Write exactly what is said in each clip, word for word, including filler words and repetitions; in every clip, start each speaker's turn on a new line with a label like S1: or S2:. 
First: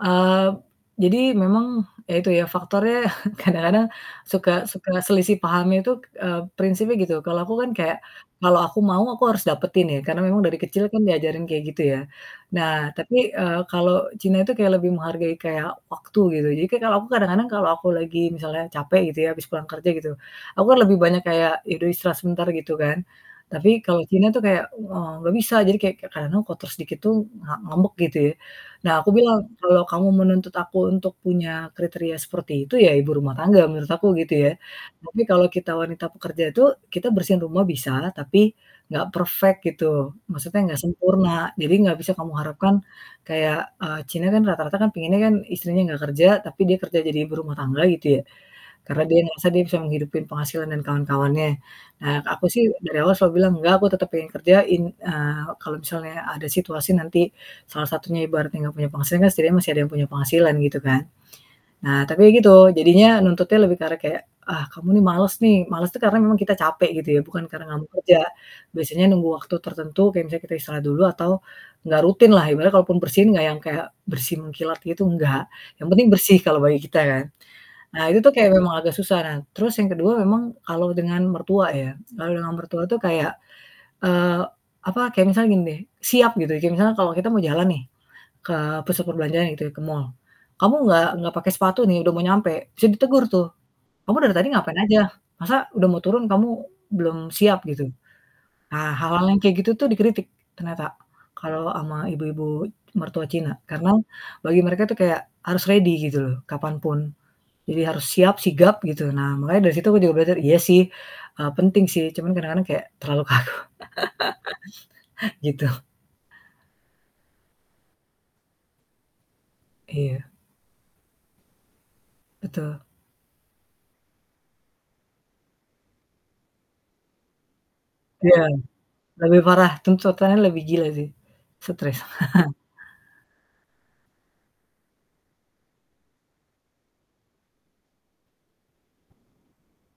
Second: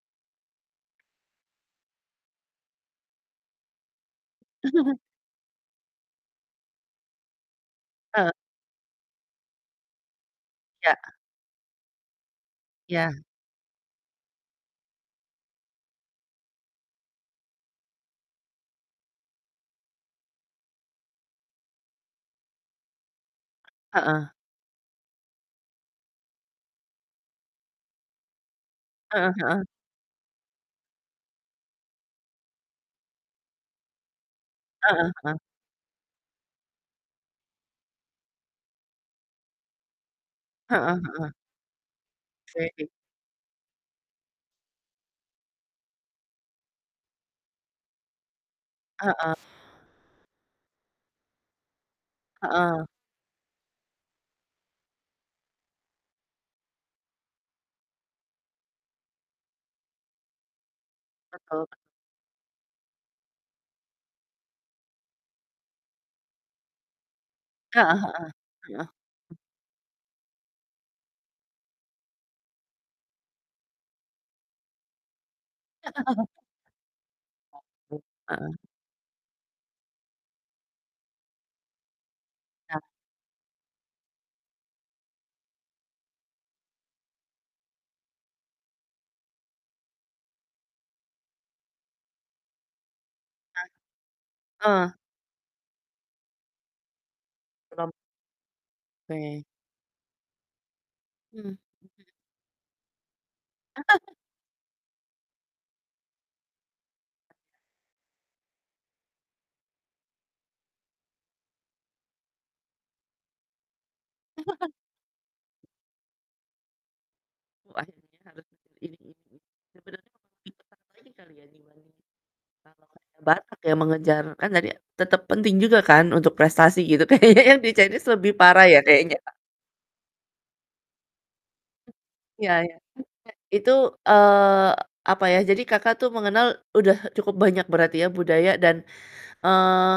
S1: Eee, p jadi memang ya itu ya faktornya kadang-kadang suka suka selisih paham itu k eee, prinsipnya gitu. Kalau aku kan kayak,
S2: Eee
S1: kalau aku mau aku harus dapetin ya karena memang dari kecil kan
S2: Iya.
S1: diajarin kayak gitu ya. Nah
S2: Iya.
S1: tapi, eee, kalau Cina itu kayak lebih menghargai kayak waktu gitu, jadi kayak kalau aku kadang-kadang kalau aku lagi misalnya capek gitu ya habis pulang kerja gitu. Aku kan lebih banyak kayak ya udah istirahat sebentar gitu kan, tapi kalau Cina
S2: Heeh.
S1: itu kayak, eee, gak bisa jadi kayak kek karena kotor sedikit tuh nga ngambek gitu ya. Nah aku
S2: Heeh
S1: bilang,
S2: heeh.
S1: "Kalau kamu menuntut aku untuk punya kriteria seperti itu ya ibu rumah tangga menurut aku," gitu ya.
S2: Heeh
S1: Tapi
S2: heeh.
S1: kalau kita wanita pekerja itu kita bersihin rumah bisalah, tapi gak perfect gitu, maksudnya gak
S2: Heeh heeh.
S1: sempurna. Jadi gak bisa kamu harapkan
S2: Oke.
S1: kayak eee, Cina kan rata-rata pengennya kan istrinya gak kerja, tapi dia kerja jadi ibu rumah tangga gitu ya. Karna dia
S2: Heeh.
S1: ngerasa dia bisa menghidupi penghasilan dan kawan-kawannya. Nah aku sih
S2: Heeh.
S1: dari awal selalu bilang, "Enggak, aku tetep pengen kerjain," eee, kalau misalnya ada situasi nanti salah satunya ibaratnya gak punya penghasilan kan setidaknya masih ada yang punya penghasilan gitu kan.
S2: Betul.
S1: Nah tapi gitu, jadinya nuntutnya lebih ke arah kayak, "Ah kamu ini males nih," males tuh karena memang kita capek gitu ya bukan karena gak mau
S2: Heeh
S1: kerja,
S2: heeh. Heeh.
S1: biasanya nunggu waktu tertentu kayak misalnya kita istirahat dulu atau enggak rutinlah, ibaratnya kalaupun bersin enggak yang kayak bersih mengkilat gitu, enggak. Yang penting bersih kalau bagi kita kan.
S2: [unintelligible]
S1: Nah itu tuh kayak
S2: Heeh.
S1: memang agak susah. Nah terus yang kedua memang kalau dengan mertua ya, kalau dengan
S2: Ya.
S1: mertua tuh kayak, eee, apa, kayak misalnya gini deh, siap gitu. Kayak misal kalau kita mau jalan nih ke pasat perbelanjaan gitu ya, ke mall. "Kamu gak gak pake sepatu nih? Udah mau nyampe," bisa ditegur tuh, "Kamu dari tadi ngapain
S2: Ah. Eh.
S1: aja? Masa udah mau turun kamu belum siap gitu?"
S2: Serem.
S1: Ah, hal-hal yang
S2: Oke.
S1: kayak gitu tuh dikritik ternyata
S2: Mmm.
S1: kalau ama
S2: Mhm.
S1: ibu-ibu mertua Cina, karena bagi mereka tuh kayak harus ready gitu loh kapan pun. Jadi harus siap, sigap gitu. Nah makanya dari situ aku juga belajar, iya sih, eee, penting sih cuman kadang-kadang kayak terlalu kaku. Gitu.
S2: [unintelligible]
S1: Iya.
S2: Ini kali ya, dibanding
S1: Betul.
S2: [unintelligible] banget ya mengejar kan tadi tetep penting juga kan untuk prestasi gitu kayaknya yang di Chinese lebih
S1: Iya,
S2: parah ya kayaknya.
S1: lebih parah, tuntutannya lebih gila sih.
S2: M
S1: Stres.
S2: iya iya, [unintelligible] itu, eee, apa ya, jadi Kakak tuh mengenal udah cukup banyak berarti ya budaya dan, eee,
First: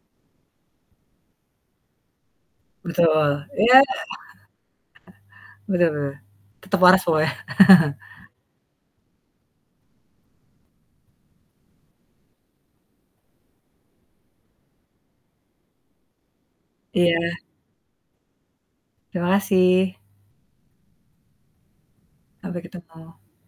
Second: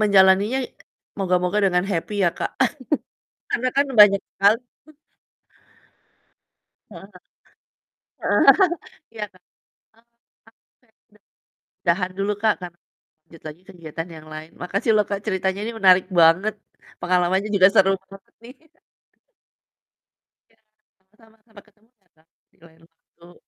S2: menjalaninya i moga-moga dengan happy ya Kak,
S1: Betul.
S2: karena
S1: Iya.
S2: kan banyak sekali
S1: Bener bener. Tetap waras
S2: Heeh.
S1: pokoknya.
S2: Heeh. Iya Kak. [unintelligible] dahar dulu Kak, karena lanjut lagi kegiatan yang lain. Makasih loh Kak ceritanya ini menarik banget,
S1: Iya.
S2: pengalamannya juga seru banget nih.
S1: Terima kasih.
S2: Iya, sama-sama. Sampai ketemu ya Kak, di
S1: Sampai
S2: lain
S1: ketemu.
S2: waktu.